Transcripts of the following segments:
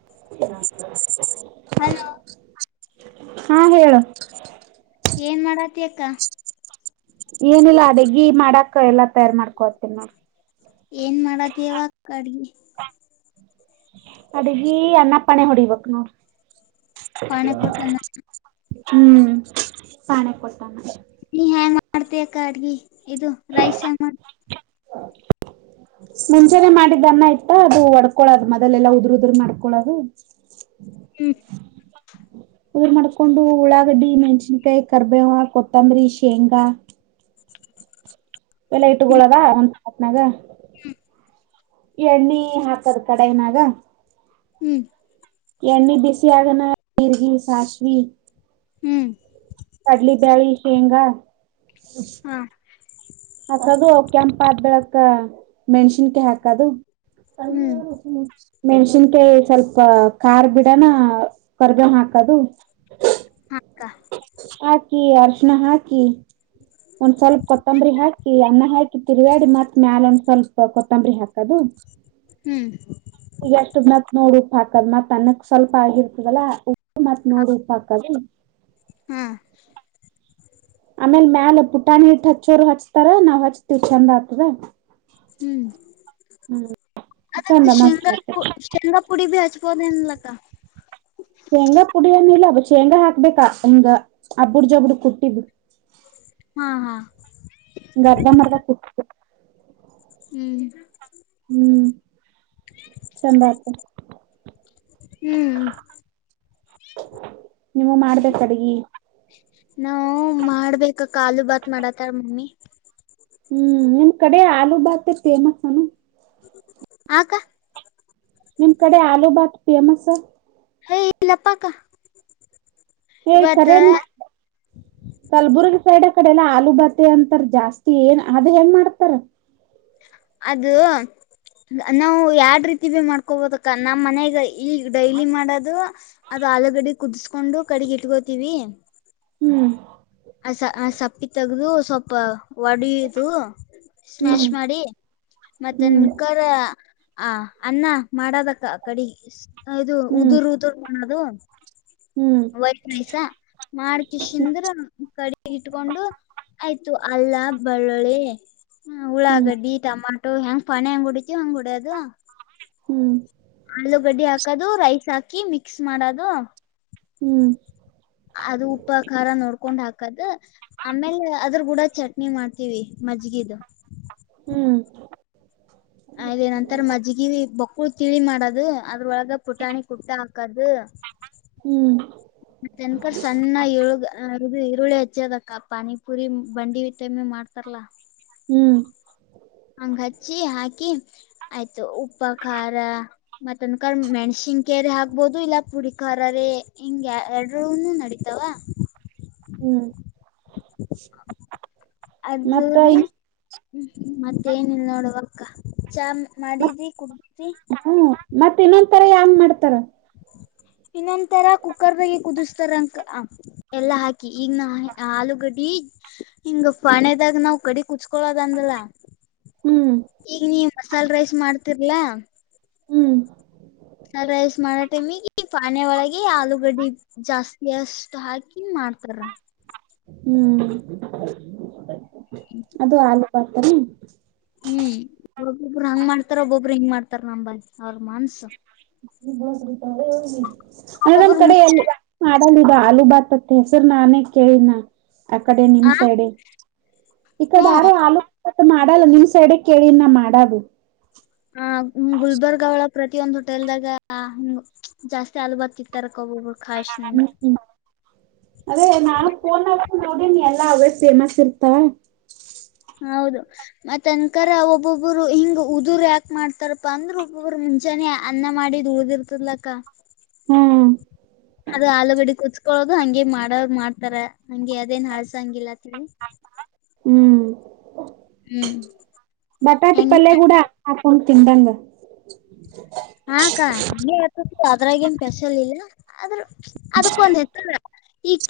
[inaudible] Hello ಹಾ ಹೇಳು ಏನ್ ಮಾಡಾತಿ ಅಕ್ಕ ಏನಿಲ್ಲ ಅಡಗಿ ಮಾಡಾಕ ಎಲ್ಲ ತಯಾರ್ ಮಾಡ್ಕೋತೀನ ನಾ ಏನ್ ಮಾಡತಿಯವ ಅಕ್ಕ ಅಡ್ಗಿ ಅಡಗಿ ಅನ್ನಪಣೆ ಹೊಡಿಬೇಕ ನೋಡ. ಪಾಣೆ ಕೊಟ್ಟನ ಹ್ಮ್ ಪಾಣೆ ಕೊಟ್ಟಾನ. ನೀ ಹೆಯಾಂಗ ಮಾಡ್ತ ಅಕ್ಕ ಅಡ್ಗಿ ಇದು ರೈಸ್ ಹೆಂಗ ಮಾಡ್. ಮುಂಜಾನೆ ಮಾಡಿದ್ದ ಅನ್ನ ಇತ ಅದು ಒಡ್ಕೊಳದು ಮೋದಲ ಎಲ್ಲಾ ಉದ್ರ ಉದ್ರ ಮಾಡ್ಕೊಳದು. ಹ್ಮ ಉದರ ಮಾಡ್ಕೊಂಡು ಉಳ್ಳಾಗಡ್ಡಿ ಮೆಣಸಿನ ಕಾಯಿ ಕರ್ಬೇವ ಕೊತ್ತಂಬರಿ ಶೇಂಗಾ. ಬೆಲ್ಲ ಹ್ಮ್ ಇಟ್ಕೊಳದ ತ್ನಾಗ ಎಣ್ಣಿ ಹಾಕದ ಕಡೈನಾಗ. ಹ್ಮ್ ಎಣ್ಣಿ ಬಿಸಿ ಆಗಣ ಜಿರಗಿ ಸಾಸಿವಿ. ಹ್ಮ್. ಕಡ್ಲಿ ಬ್ಯಾಳಿ ಶೇಂಗಾ. ಹಾ ಹಕದು ಅವು ಕೆಂಪ ಅದ ಬಳೆಕ ಮೆಣಸಿನಕಾಯಿ ಹಾಕದು. ಹ್ಮ್ [unintelligible] ನೂಶಿ. ಮೆಣಸಿನಕಾಯಿ ಸ್ವಲ್ಪ ಖಾರ್ ಬಿಡಾನ ಕರಿಬೇವು ಹಾಕದು. ಕ್ಕಾ. ಕಿ ಅರಿಶಿಣ ಹಾಕಿ. ಒಂದ್ ಸ್ವಲ್ಪ ಕೊತ್ತಂಬರಿ ಹಾಕಿ ಅನ್ನ ಹಾಕಿ ತಿರುವ್ಯಡಿ ಮತ್ ಮ್ಯಾಲ ಒಂದ್ ಸ್ವಲ್ಪ ಕೊತ್ತಂಬರಿ ಹಾಕದು. ಹ್ಮ್ ಈಗಷ್ಟದ್ ಮತ್ ನೋಡ್ ಉಪ್ಪ ಹಾಕದ್ ಮತ್ ಅನ್ನಕ್ ಸ್ವಲ್ಪ ಆಗಿರ್ತದಲ್ಲ ಉ ಮತ್ ಹಾ ನೋಡಿ ಉಪ್ಪ ಹಾಕದು. ಹಾ. ಆಮೇಲ್ ಮ್ಯಾಲ ಪುಟಾಣಿ ಹಿಟ್ಟ ಹಚ್ಚೋರು ಹಚ್ತಾರ ನಾವ್ ಹಚ್ತಿವಿ ಚಂದ ಆಗ್ತದ. ಹ್ಮ್ ಚಂದ ಅದಕ ಮಸ್ತ್ ಶೇಂಗಾ ಪು ಆಗ್ತದ ಶೇಂಗಾ ಪುಡಿ ಬಿ ಹಚ್ಚ ಬೊದ ಏನ ಇಲ್ಲ ಅಕ್ಕ. ಶೇಂಗಾ ಪುಡಿ ನಿಲ್ಲ ಶೇಂಗಾ ಹಾಕ ಬೇಕ ಹಿಂಗ ಅಬ್ಬೂರ ಜಬ್ಬೂರ ಕುಟ್ಟಿದ್ದು. ಹಾ ಹಾ. ಹಿಂಗ ಅರ್ಧ ಮರ್ದ ಕುಟ್ಟಿ ಕ. ಹ್ಮ್. ಹ್ಮ್ ಚಂದ ಆಗ್ತದ. ಹ್ಮ್. ನೀವು ಮಾಡ್ಬೇಕ ಅಡ್ಗಿ ನಾವವು ಮಾಡ ಬೇಕ್ ಅಕ್ಕ ಆಲೂ ಭಾತ್ ಮಾಡತಾಳ ಮಮ್ಮಿ. ಹ್ಮ್ ನಿಮ್ ಕಡೆ ಆಲೂ ಬಾತ್ ಫೇಮಸ್ ಅನು. ಆ ಅಕ್ಕ. ನಿಮ್ ಕಡೆ ಆಲೂ ಬಾತಾ ಫೇಮಸ್. ಹೇ ಇಲ್ಲಪ್ಪಾ ಅಕ್ಕ. ಏ ಇವತ್ತ ಕರೆ ನೀ ಕಲ್ಬುರ್ಗಿ. ಈ ಸೈಡ್ ಕಡೆ ಅಲ್ಲ ಆಲೂ ಭಾತಿ ಅಂತಾರ ಜಾಸ್ತಿ ಏನ್ ಅದ್ ಹೆಂಗ್ ಮಾಡ್ತಾರ. ಅದು. ನಾವು ಯಾರ್ಡ್ ರೀತಿ ಭೀ ಮಾಡ್ಕೊಬೋದಕ್ಕ ನಮ್ಮ್ ಮನೆಗ ಈಗ ಡೈಲಿ ಮಾಡದು ಅದ. ಆಲುಗಡಿ ಕುದಿಸಕೊಂಡು ಕಡಿಗ ಇಟ್ಕೋತೀವಿ. ಹ್ಮ್ ಆ ಸಪ್ಪಿ ತಗದು ಸ್ವಲ್ಪ. ಒಡಿದು ಸ್ಮ್ಯಾಶ್ ಹ್ಮ್ ಮಾಡಿ ಹ್ಮ್ ಮತ್ತನ್ಕರ. ಆ ಅನ್ನ ಮಾಡದಕ್ಕ ಕಡಿಗಿ ಇದು ಹ್ಮ್ ಉದುರ್ ಉದುರ್ ಮಾಡೋದು. ಹ್ಮ್ ವೈಟ್ ರೈಸ್ ಸಾ ಮಾಡಿ ಕೇಸಿಂದ್ರ. ಮಾಡಿ ಇಟ್ಕೊಂಡು ಆಯ್ತು ಅಲ್ಲ ಬೆಳ್ಳುಳ್ಳಿ ಹ್ಮ್ ಉುಳ್ಳಾಗಡ್ಡಿ ಟಮಾ ಹೆಂಗ್ ಪಣೆ ಹೆಂಗ್ ಹೊಡಿತವಿ ಹಂಗ್ ಹೊಡಿಯೋದು. ಹ್ಮ್. ಆಲೂಗಡ್ಡೆ ಹಾಕದು ರೈಸ್ ಹಾಕಿ ಮಿಕ್ಸ್ ಮಾಡೋದು. ಹ್ಮ್. ಅದು ಉಪ್ಪ ಆ ಖಾರ ನೋಡ್ಕೊಂಡ್ ಹಾಕದು ಆಮೇಲೆ ಅದ್ರ ಕೂಡ ಚಟ್ನಿ ಮಾಡ್ತೀವಿ. ಮಜ್ಗಿದು. ಹ್ಮ್. ಅದ ಏನ ನಂತರ ಮಜ್ಗಿ ಬೊಕ್ಕಳು ತಿಳಿ ಮಾಡದು ಅದ್ರೊಳಗ. ಪುಟಾಣಿ ಕುಟ್ಟ ಹಕದು. ಹ್ಮ್ ಹ್ಮ್ ಮತ ಏನ ಅಕ್ಕ ಸಣ್ಣ ಏಳುಗ ಆ ಇದು ಈರುಳ್ಳಿ ಹಚ್ಚಿದ ಅಕ್ಕ ಪಾನಿಪುರಿ ಬಂಡಿ ಟೈಮ್ ನ್ಯಾಗ ಮಾಡ್ತಾರಲ್ಲ. ಹ್ಮ್. ಹಂಗ ಹಚ್ಚಿ ಹಾಕಿ ಆಯ್ತು ಉಪ್ಪ ಖಾರ ಮತ್ತೊಂದ ಕಾಳ ಮೆಣಸಿ ಹಂಗ ಕೇರಿ ಹಾಕ್ಬೋದು ಇಲ್ಲ ಪುಡಿ ಖಾರರೆ ಹಿಂಗ ಎರಡನು ನಡತಾವ. ಹ್ಮ್. ಅದು ಮತ್ತ ನೀ ಇನ್ ಹ್ಮ್ ಮತ್ತೇಏನಿಲ್ಲ ನೋಡುವಕ್ಕ ಚಾ ಮಾಡಿದ್ರಿ ಕುಡದಿ ಮತ್ತತ್ ಇನ್ನೊಂದ ತರಾ ಯಂಗ ಮಾಡ್ತಾರ ಹ ಇನ್ನೊಂತರ ಕುಕ್ಕರ್ದಾಗಗೆ ಕುದಿಸತಾರಂಕ ಎಲ್ಲಾ ಹಾಕಿ ಈಗ ನ ಆಲೂಗಡ್ಡಿ ಹಿಂಗ ಪಾಣೆದಾಗ ನಾವ್ ಕಡೆ ಕುಚ್ಕ ಕಳೋದಂದಲ ಹ್ಮ್ ಈಗ ನೀವ ಮಸಾಲೆ ರೈಸ್ ಮಾಡ್ತಿರ್ಲಾ ಹ್ಮ್ ರೈಸ್ ಮಾಡೋ ಟೈಮಿಗೆ ಪಾನಿಯ ಒಳಗೆ ಆಲೂಗಡ್ಡಿ ಜಾಸ್ತಿ ಎಷ್ಟ್ ಹಾಕಿ ಮಾಡ್ತಾರ ಹ್ಮ್ ಅದು ಆಲ ಪಾತ್ರನ ಹ್ಮ್ ಒಬ್ಬೊಬರು ಹಂಗ್ ಮಾಡ್ತಾರ ಒಬ್ಬೊಬ್ಬರು ಹಿಂಗ್ ಮಾಡ್ತಾರ ನಮ್ಮಂಬಿ ಅವ್ರ ಮನ್ಸು ಅೆ ನಮ್ಮ್ ಒಬ್ಬೊಬ್ರು ಕಡೆ ಎ ಆಲಲು ಬಾತತ್ತೆ ಹೆ ಸರ್ ನಾನೇ ಕೇಳಿನ ಅ ಕಡೆ ಹಾ ನಿಮ್ ಸೈಡೆ ಈಕಡೆ ಹ್ಮ ಯಾರು ಆಲೋ ಬಾತ್ ಮಾಡ ಮಾಡಲ್ಲ ನಿಮ್ ಸೈಡೆ ಕೇಳಿನ ಮಾಡದು ಹ ಗುಲ್ಬರ್ಗ ಅವಳ ಪ್ರತಿಯೊಂದುಹೋಟೆಲ್ದಾಗ ಜಾಸ್ತಿ ಹಲು ಬರ್ತಿತ್ತರ್ ಕಬಬ ಅದೇ ನಾಳೆನ ನೋಡನ್ ಎಲ್ಲಾ ಅವೇ ಫೇಮಸ್ ಇರ್ತಾವ ಹೌದು ಮತ್ತ ತನ್ಕರ ಒಬ್ಬೊಬ್ಬರು ಹಿಂಗ ಉದುರು ಯಾಕೆ ಮಾಡ್ತಾರಪ್ಪಾ ಅಂದ್ರೆ ಒಬ್ಬೊಬ್ಬರು ಮುಂಜಾನೆ ಅನ್ನ ಮಾಡ ಉಳ್ದಿರ್ತದ್ಲಕ್ಕ ಹ್ಮ್ ಅದು ಆಲಗಡಿ ಕೋದಾಸ್ಕೋಳೂದು ದು ಹಗೆ ಮಾಡ ಮಾಡ್ತಾರ ಹಂಗೆ ಅವದೇನ್ ಹಳ್ಸ ಹಂಗಿಲ್ಲ ಅಂತ ಹೇಳಿ ಹ್ಮ್ ಬಟಾಟಿ ಪಲ್ಲಯ ಹೆಂಗ ಗುಡ ತಿಂಡಂಗ ಹಾಕ್ಕ ಆದ್ರೂ ಅದಕ್ಕೊಂದ್ ಹೆತ್ತ ಈಕ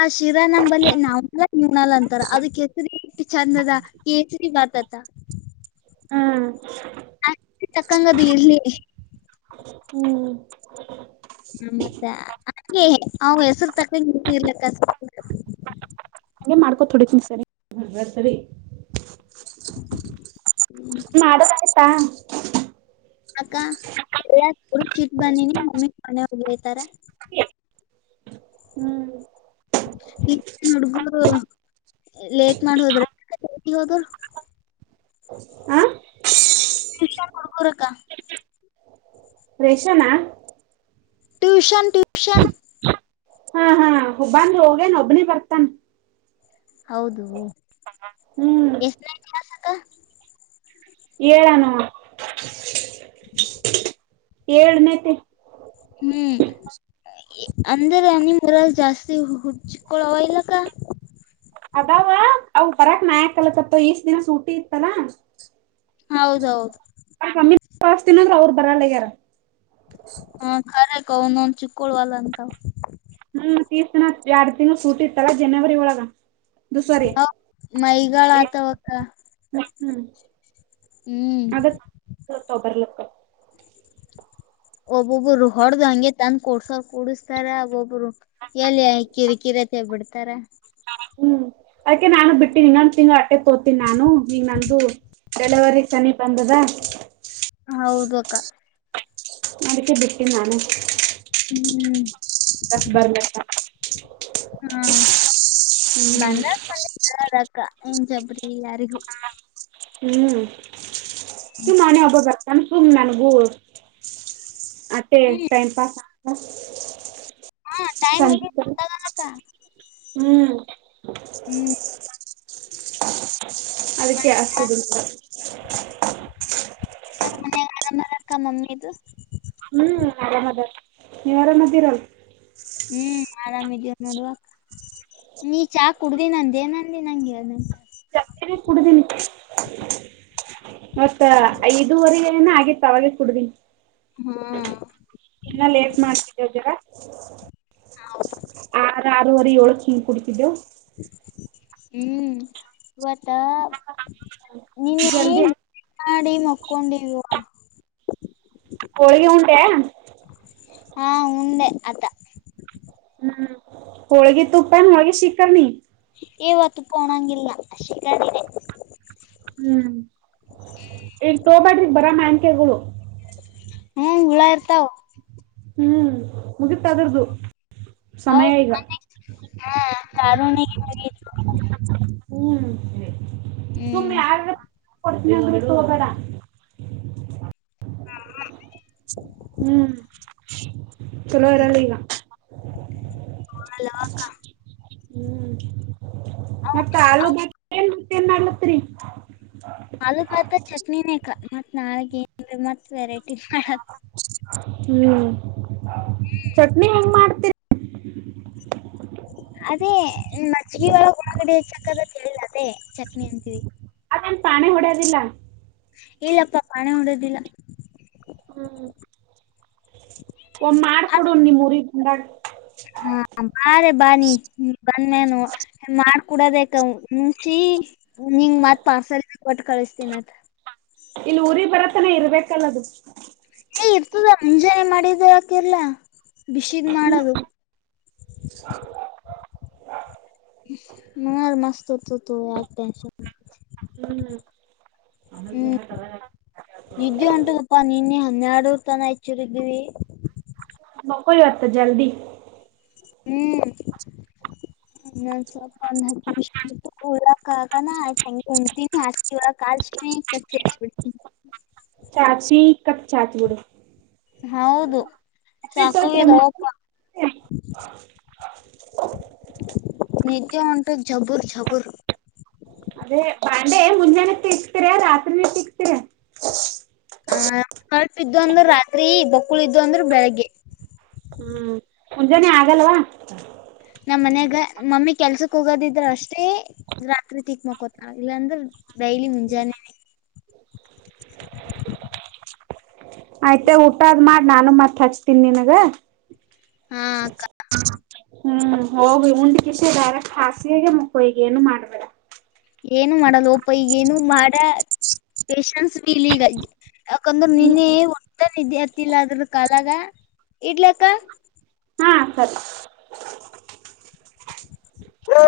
ಆ ಶಿರಾ ನಂಬಲ್ಲಿ ನಮ್ಮಲ್ಲ ನೂಣಲ್ಲ ಅಂತಾರ ಅದಕ್ಕೆ ಹೆಸರಿಟ್ಟ ಚೆಂದದ ಕಸರಿ ಬತತ ಹ್ಮ ನಾ ತಕ್ಕಂಗದ ಇರ್ಲಿ ಹ್ಮ್ ಹ ಮತ್ತೆ ಹಾಗೆ ಅವ ಹೆಸರು ತಕಲಿ ಇರ್ಲಕ್ಕ ಹ್ರ ಸರಿ ಮಾಡದ ಆಯ್ತಾ ಅಕ್ಕ ಎಲ್ಲ ಚಿಟ್ ಬಂದಿನಿ ಮಮ್ಮಿ ಮನೆ ಹೋಗಲೇತಾರ ಹ್ಮ್ ಈ ಹುಡ್ಗು ಲೇಕ್ ಮಾಡ ಹೋದ್ರ ಹೋದ್ರ ಆ ಟಷನ್ ಕೊಡ್ಕರಕ್ಕ ರೇಷ್ಮನಾ ಟ್ಯೂಷನ್ ಟ್ಯೂಷನ್ ಹ ಹಬ್ಬಾಂದ ಹೋಗೇನ್ ಒಬ್ನೇ ಬರ್ತಾನ ಹೌದು ಹ್ಮ್ ಎಷ್ಟತಿಾಸಕ ಏನು ಏಳ್ನೇತಿ ಹ್ಮ್ ಅಂದರೆ ಅನಿಮರ ಜಾಸ್ತಿ ಹುಡ್ಚಕಳ ಇಲ್ಲ ಕ ಅದಾವ ಅವ ಬರಕ್ ನಯಕ್ ಕಲಕತ್ತ ಇಷ್ಟ ದಿನಸ ಊಟಿ ಇತ್ತಲ ಹೌದೌದು ಮ್ಮಿಸ್ತನಂದ್ರ ಅವ್ರು ಬರಲ್ಲಗ್ಯಾರ ಹ ಖರೆ ಕೌ ನನ್ ಚಿಕ್ಕಳ್ ವಲ್ಲ ಅಂತ ನ ತೀರ್ತಿನ ಎರಡು ತಿಂಗಳು ಕೂಟ್ಟಿರ್ತಾರ ಜನವರಿ ಒಳಗ ದದುಸರಿ ಅವ ಮೈಗಳ ಆತವಕ್ಕ ಹ್ಮ ಹ್ಮ್ ತೊಬರ್ಲಕ್ಕ ಒಬ್ಬೊಬ್ರು ಹೊಡ್ದ ಹಂಗೆ ತಂದ ಕೊಡ್ಸ ಕುೂಡಸ್ತಾರ ಒಬ್ಬೊಬ್ರು ಎಲ್ಲಿ ಕಿಕಿ ತೆ ಬಿಡ್ತಾರಾ ಹ್ಮ್ ಅದಕಕ್ಕೆ ನಾನು ಬಿಟ್ಟೀನಿ ಇನ್ನೊಂದು ತಿಂಗಗಳು ಅಟ್ಟೆ ತೋತೀನಿ ನಾನು ನೀಂಗ ನಂದು ಡೆಲವರಿ ಸನಿಪ್ ಬಂದದಾ ಹೌದು ಅಕ್ಕ ನದಕ್ಕೆ ಬಿಟ್ಟಿನಾನ ಹ್ಮ್ ಬರ್ಲ ಹ್ಮ ಬಂದಾಗ ಮಿದ ಅಾ ಏನ್ ಜಬರಿಲ್ಲ ಅರಿಗೂ ಹ್ಮ್ ಸುನೆೇ ಒಬ್ಬ ಬರ್ತಾನ ಸುಮ್ಮ್ ನನಗೂ ಅತ್ತೇ ಟೈಮ್ ಪಾಸ್ ಆ ಹಾ ಟೈಮ್ ಸಂ ಮುಗಿತ್ ಗೊತ್ತಾಗಲ್ಲಕ್ಕ ಹ್ಮ್ ಹ್ಮ್ ಅದಕ್ಕೆ ಆಸುದ ಮರಕ್ಕ ಮಮ್ಮಿದು ಹ್ಮ್ ಆರಾಮ್ ಅದ ನೀವ್ ಆರಾಮದಿರಲ್ ಆರಾಮ್ ಇದೇ ನೋಡುವ ನೀ ಚಾ ಕುಡ್ದಿ ನಂದೇ ನ ನಂಗೆಂತ ಕುಡಿದೀನಿ ಮತ್ತ ಐದುವರೆ ಏನ ಆಗಿತ್ತ ಅವಾಗೆ ಕುಡುದನ್ ಹಾ ಇನ್ನ ಲೇಟ್ ಮಾಡ್ತಿದದಿರ ಆರ ಆರವರೆ ಏಳಕ್ಕೆ ಹಂ ಕುಡ್ತಿದ್ದೆವು ಹ್ಮ್ ಇ ಮತ್ತ ನೀನ್ನೇ ಜಲ್ದಿ ಮಾಡಿ ಮಕ್ಕೊಂಡಿಲ್ವಾ ಕೊಳಿಗೆಿ ಹಟಾ ಹಾ ಉಂದೆ ಅಕ್ಕ ಹ್ಮ್ ಹೋಳಗಿ ತುಪ್ಪನ್ ಹೋಳಗಿ ಶಿಕರ್ನಿ ಇವತ್ತು ಕೋಣಂಗಿಲ್ಲ ಶ ಗಡಿಗೆ ಹ್ಮ್ ಈಗ ತೋಬಾಡ್ರಿಗ್ ಬರಾ ಮ್ಯಾನ್ಕಗಳು ಹ್ಮ್ ಹುಳಾ ಇರ್ತಾವ ಹ್ಮ್ ಮುಗತದ್ರ್ದು ಸಮಯ ಹೌದ ಈಗ ಹ ಹ್ಮ ಸುಮ್ಮ್ ಹ್ಮ್ ಯಡ್ ಬಿಟ್ಟು ಹೋಗೋಡ ಹಾ ಹಾ ಹ್ಮ್ ಚಲೋರಲ್ಲ ಈಗ ಹಲ್ಲಕ ಹ್ಮ್ ಮತ್ತತ್ ಆಲೂ ಬ ಏನ್ ಮತ್ತ ಏನ್ ಮಾಡ್ಲತ್ರಿ ಕಾಲು ಪಾತ ಚಟ್ನಿನೇಕ ಮತ್ ನಾಳಗ ಮತ್ ವೆರೈಟಿ ಮಾಡ ಹ್ಮ್ ಚಟ್ನಿ ಹೆಂಗ್ ಮಾಡ್ತೀರಿ ಅದೇ ಮಜ್ಗಿ ಒಳ ಒಳಗಡೆ ಚಕ್ಕದ ಕೇಳಿಲ್ಲ ಅದೇ ಚಟ್ನಿ ಅಂತೀವಿ ಪಾಣ ಹೊಡ ದಲ್ಲಾ ಇಲ್ಲಪ್ಪಾ ಪಾಣ ಹೊಡದಿಲ್ಲ ಹ್ಮ್ ಒ ಮಾಡ್ಕೊಡಣ ನಿಮ್ ರಿ ಹಾ ಬಾರೆ ಬಾನಿ್ಮ ಬಂದ್ಮೇನು ಮಾಡಕೂಡೋದ ಮುಂಚೆ ನಿಂಗ ಮತ್ ಪಾರ್ಸೆಲ್ ಒಟ್ಟು ಕಳಿಸತೀನತ್ ಇಲ್ಲಿ ಊರಿಗೆ ಬರತನೇ ಇರ್ಬೇಕಲ್ಲದು ಏ ಇರ್ತದ ಮುಂಜಾನೆ ಮಾಡಿದ್ದ ಆಕೆಲ್ಲ ಬಿಸಿದ ಹ್ಮ್ ಮಾಡದು ನ ಮಸ್ತತು ಯಗ ಟೆನ್ ಹ್ಮ್ ಹ್ಮ್ ನಿಿದ್ದೆ ಉಂಟದಪ್ಪಾ ನೀನ್ನೇ ಹನ್ಯಾಡುೂರ್ ತಾನ ಆಚ್ಚೂರ ಇದ್ವಿ ಮಕ್ಕ ಹೊತ್ತು ಜಲ್ದಿ ಹ್ಮ್ ಹ ಸ ಪ ನಿಷ ಕ ಉಟ ಆಷ್ಟ ಕವ ಕಲ್ ಅಷ್ಟೇ ಕಷ್ಟಬ ಚಾಚಿ ಕಟ್ಟ ಚಾಚಗಡ ಹೌದು ಸಾಕಪ ನಿಜ ಉಂಟು ಜಬುರ್ ಜಬುರ್ ಅದೇ ಬಾಂಡೆ ಮುಂಜಾನೆ ಸಿಕ್ತೀರ ರಾತ್ರಿ ಸಿಕ್ತೀರ ಬಕ್ಕುಳ ಇದು ಅಂದ್ರೆ ಬೆಳಿಗ್ಗೆ ಹ್ಮ್ ಮುಂಜಾನೆ ಆಗಲ್ವಾ ನಮ್ಮ್ ಮನ್ಯಾಗ ಮಮ್ಮಿ ಕೆಲ್ಸಕ್ ಹೋಗೋದಿದ್ರ ಅಷ್ಟೇ ರಾತ್ರಿ ತಿಕ್ ಮಕೋತ ಇಲ್ಲಾಂದ್ರ ಡೈಲಿ ಮುಂಜಾನೆ ಆಯ್ತ ಊಟದ್ ಮಾಡಿ ನಾನು ಮತ್ತ್ ಹಚ್ತೀನಿ ನಿನಗ ಹಾ ಹ ಅಕ್ಕ ಹ್ಮ್ ಹೋಗಿ ಉಂಡಿಕಿಸಿರೆಕ್ಟ್ ಹಾಸಿಗೆ ಮುಕ್ಕಗೆ ಏನು ಮಾಡ್ಬೇಡ ಏನು ಮಾಡಲ್ಲ ಓಪ ಈಗ ಏನು ಮಾಡ ಪೇಶನ್ಸ್ ಭ ಇಲ್ಲ ಈಗ ಯಾಕಂದ್ರೆ ನೀನ್ನೇ ಹ್ಮ್ ಹೊಟ ವಿದ್ಯಾರ್ಥಲ್ಲ ಅದ್ರ ಕಾಲಾಗ ಇಡ್ಲಕ್ಕ ಹಾ ಸರಿ ಹ